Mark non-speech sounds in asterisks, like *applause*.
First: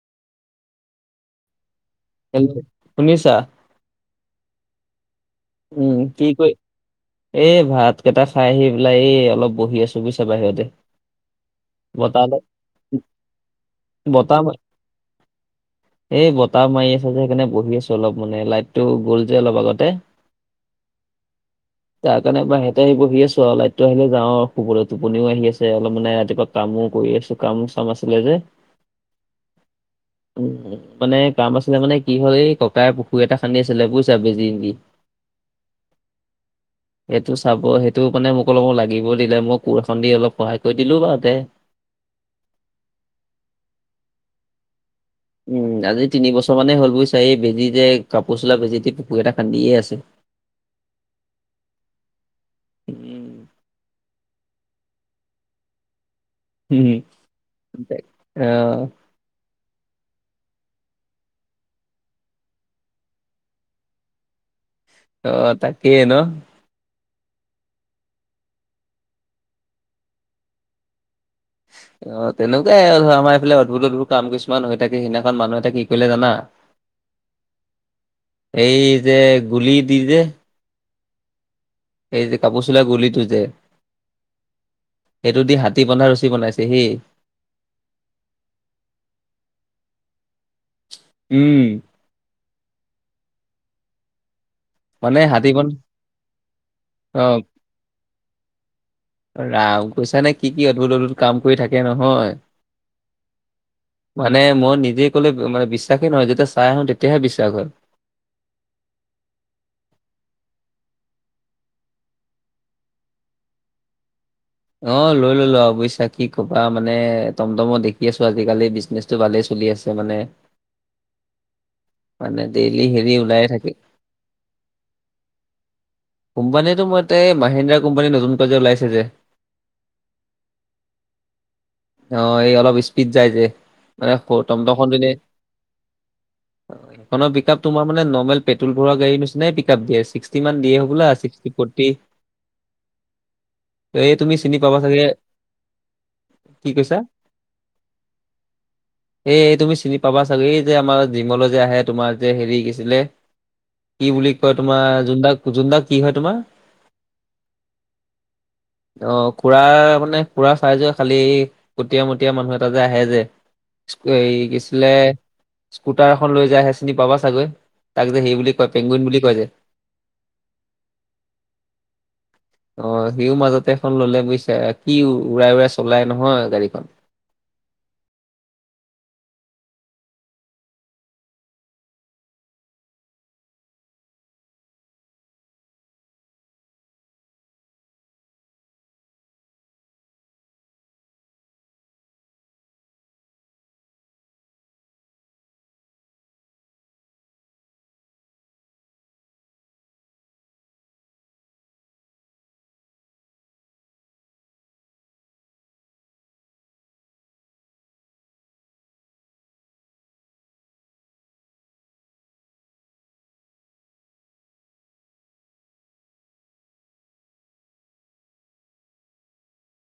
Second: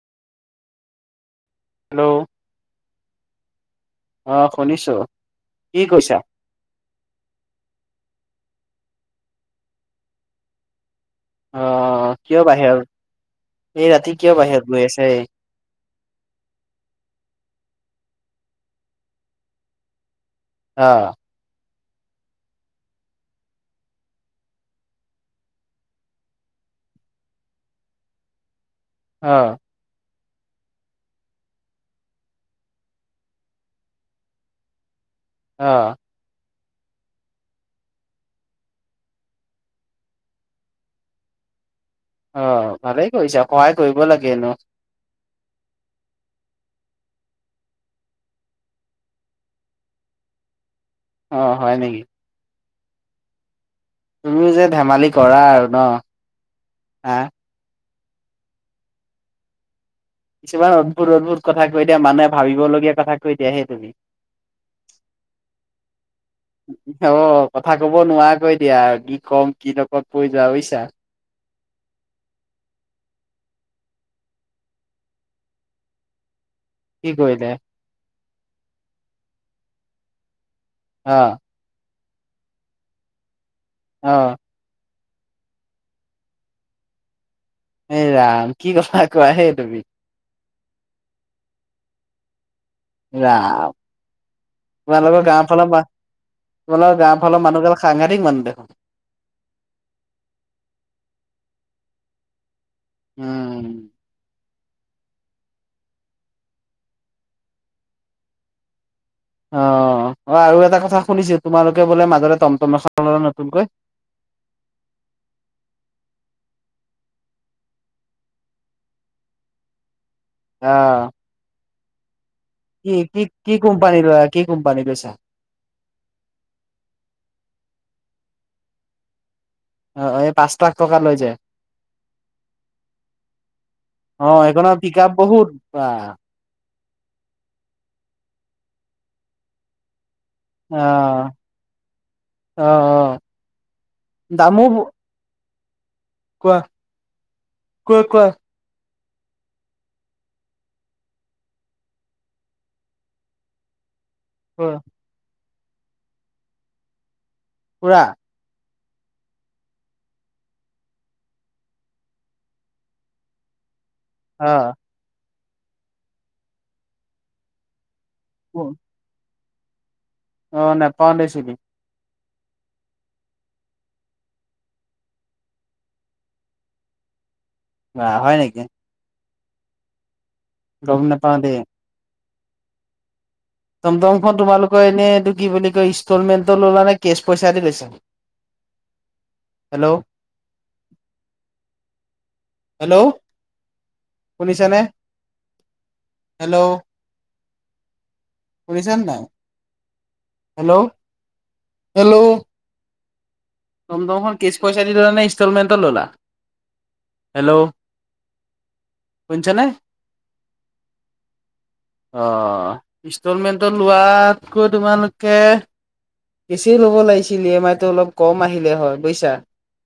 Hello hello শুনিছা। অ শুনিছো। উম উ উ, কি কৰে? এই ভাত কেইটা খাই আহি পেলাই এই অলপ বহি আছো বুজিছা বাহিৰতে। অ অ অ অ বতাহ কিয় অলপ বাহিৰত এই ৰাতি কিয় বতাহ মা- বাহিৰত গৈ আছে? এই বতাহ মাৰি আছে যে সেইকাৰণে বহি আছো অলপ মানে লাইট টো গ'ল যে অলপ আগতে। আ আ আ তাৰ কাৰণে বাহিৰতে আহি বহি আছো আৰু লাইটটো আহিলে যাওঁ আৰু শুবলে টোপনিও আহি আছে অলপ মানে ৰাতিপুৱা কামো কৰি আছো কামো চাম আছিলে যে। অ অ। উম উ উ মানে কাম আছিলে মানে কি হ'ল এই ককাই পুখুৰী এটা খান্দি আছিলে বুজিছা মেচিন দি। আ আ আ। এইটো চাব সেইটো মানে মোক অলপ সময় লাগিব দিলে মই কোৰ এখন দি অলপ সহায় কৰি দিলো বাৰুতে। অ অ অ ভালেই কৰিছা সহায় কৰিব লাগে ন। উম উ উ, আজি তিন বছৰ মানে হ'ল বুজিছা এই মেচিন যে কাপোৰ চোলা মেচিন দি পুখুৰ এটা খান্দিয়ে আছে। অ, হয় নেকি। উম উ উ উ তুমিও যে ধেমালি কৰা আৰু ন। হুম হা হুম তা অ কিছুমান অদ্ভুত অদ্ভুত কথা কৈ দিয়া মানুহে ভাবিবলগীয়া কথা কৈ দিয়া সে তুমি অ তাকেই ন। কু কু অ অ অ অ কথা কব নোৱাৰাকৈ দিয়া কি ক'ম কি লগকত কৈ যোৱা বুজিছা। *unintelligible* অ অ তেনেকুৱাই আৰু ধৰা আমাৰ এইফালে অদ্ভুত অদ্ভুত কাম কিছুমান হৈ থাকে সিদিনাখন মানুহ এটা কি কৰিলে জানা। কি কৰিলে এই যে গুলি দি যে অ এই যে কাপোৰ চিলোৱা গুলিতো যে অ সেইটো দি হাতী বন্ধা ৰছী বনাইছে হে এই ৰাম কি কথা কোৱা হে তুমি উম ৰাম মানে তোমালোকৰ গাওঁ হাতী বন ফালৰ পৰা তোমালোকৰ গাওঁ অ', ফালৰ মানুহ গাল সাংঘাতিক মানুহ দেখোন। ৰাম কৈছানে কি কি অদ্ভুত অদ্ভুত কাম কৰি থাকে নহয়। উম মানে মই নিজে কলে মানে বিশ্বাসে নহয় যেতিয়া চাই আহো তেতিয়াহে বিশ্বাস হয়। অ অ আৰু এটা কথা শুনিছো তোমালোকে বোলে মাজতে টমটম এখন‌ ললা নতুনকৈ অ লৈ ললো আও বুইছা কি কবা মানে টমটমৰ দেখি আছো আজিকালি বিজনেচ টো ভালেই চলি আছে মানে অহ মানে দেইলি কি কি কি কোম্পানীৰ লৈ কি কোম্পানী লৈছা। কোম্পানীটো মই তে এই মহিন্দ্ৰা কোম্পানী নতুন কে যে ওলাইছে যে অ অ এই পাঁচ লাখ টকা লয় যে অ এই অলপ স্পীড যায় যে মানে অ সেইখনৰ টমটমত পিক দিলে আপ বহুত বাহ অ সেইখন পিক আপ তোমাৰ মানে নৰ্মেল পেট্ৰল ভৰোৱা গাড়ী ‍নিচিনাই পিক আপ দিয়ে ছিক্সটি মান দিয়ে ওলা আহ ছিক্সটি ফৰ্তি অ অ এই তুমি চিনি দামো পাবা চাগে কোৱা কি কৈছা কোৱা কোৱা এই তুমি চিনি পাবা চাগে এই যে আমাৰ জিমলৈ যে আহে তোমাৰ যে হেৰি কি আছিলে কি বুলি কয় কোৱা তোমাৰ জোনদাক জোনদাক কি হয় তোমাৰ খুৰা অ খুৰা মানে খুৰা চাইজৱে খালি কটীয়া মটীয়া মানুহ এটা যে আহে যে স্কু এই অ কি আছিলে স্কুটাৰ এখন লৈ যায় সেই চিনি পাবা চাগৈ তাক যে সেই বুলি কয় পেংগুইন বুলি কয় যে অ নেপাও‌ দেই ‍‍চিনি অ সিও মাজতে এখন ললে বুজিছা কি উৰাই উৰাই চলাই নহয় গাড়ীখন। বা হয় নেকি গম নাপাও দেই টমটমখন তোমালোকৰ এনেই এইটো কি বুলি কয় ইনষ্টলমেণ্টত ললা নে কেচ পইচা দি লৈছা হেল্ল হেল্ল ‌শুনিছা নে হেল্ল শুনিছা নাই! Hello hello. টমটমখন কেচ পইচা দিলা নে ইনষ্টলমেণ্টত ল'লা হেল্ল'। শুনিছা নে। অ ইনষ্টলমেণ্টত লোৱাতকৈ তোমালোকে কেছে ল'ব লাগিছিল ই এম আই টো অলপ কম আহিলে হয় বুজিছা।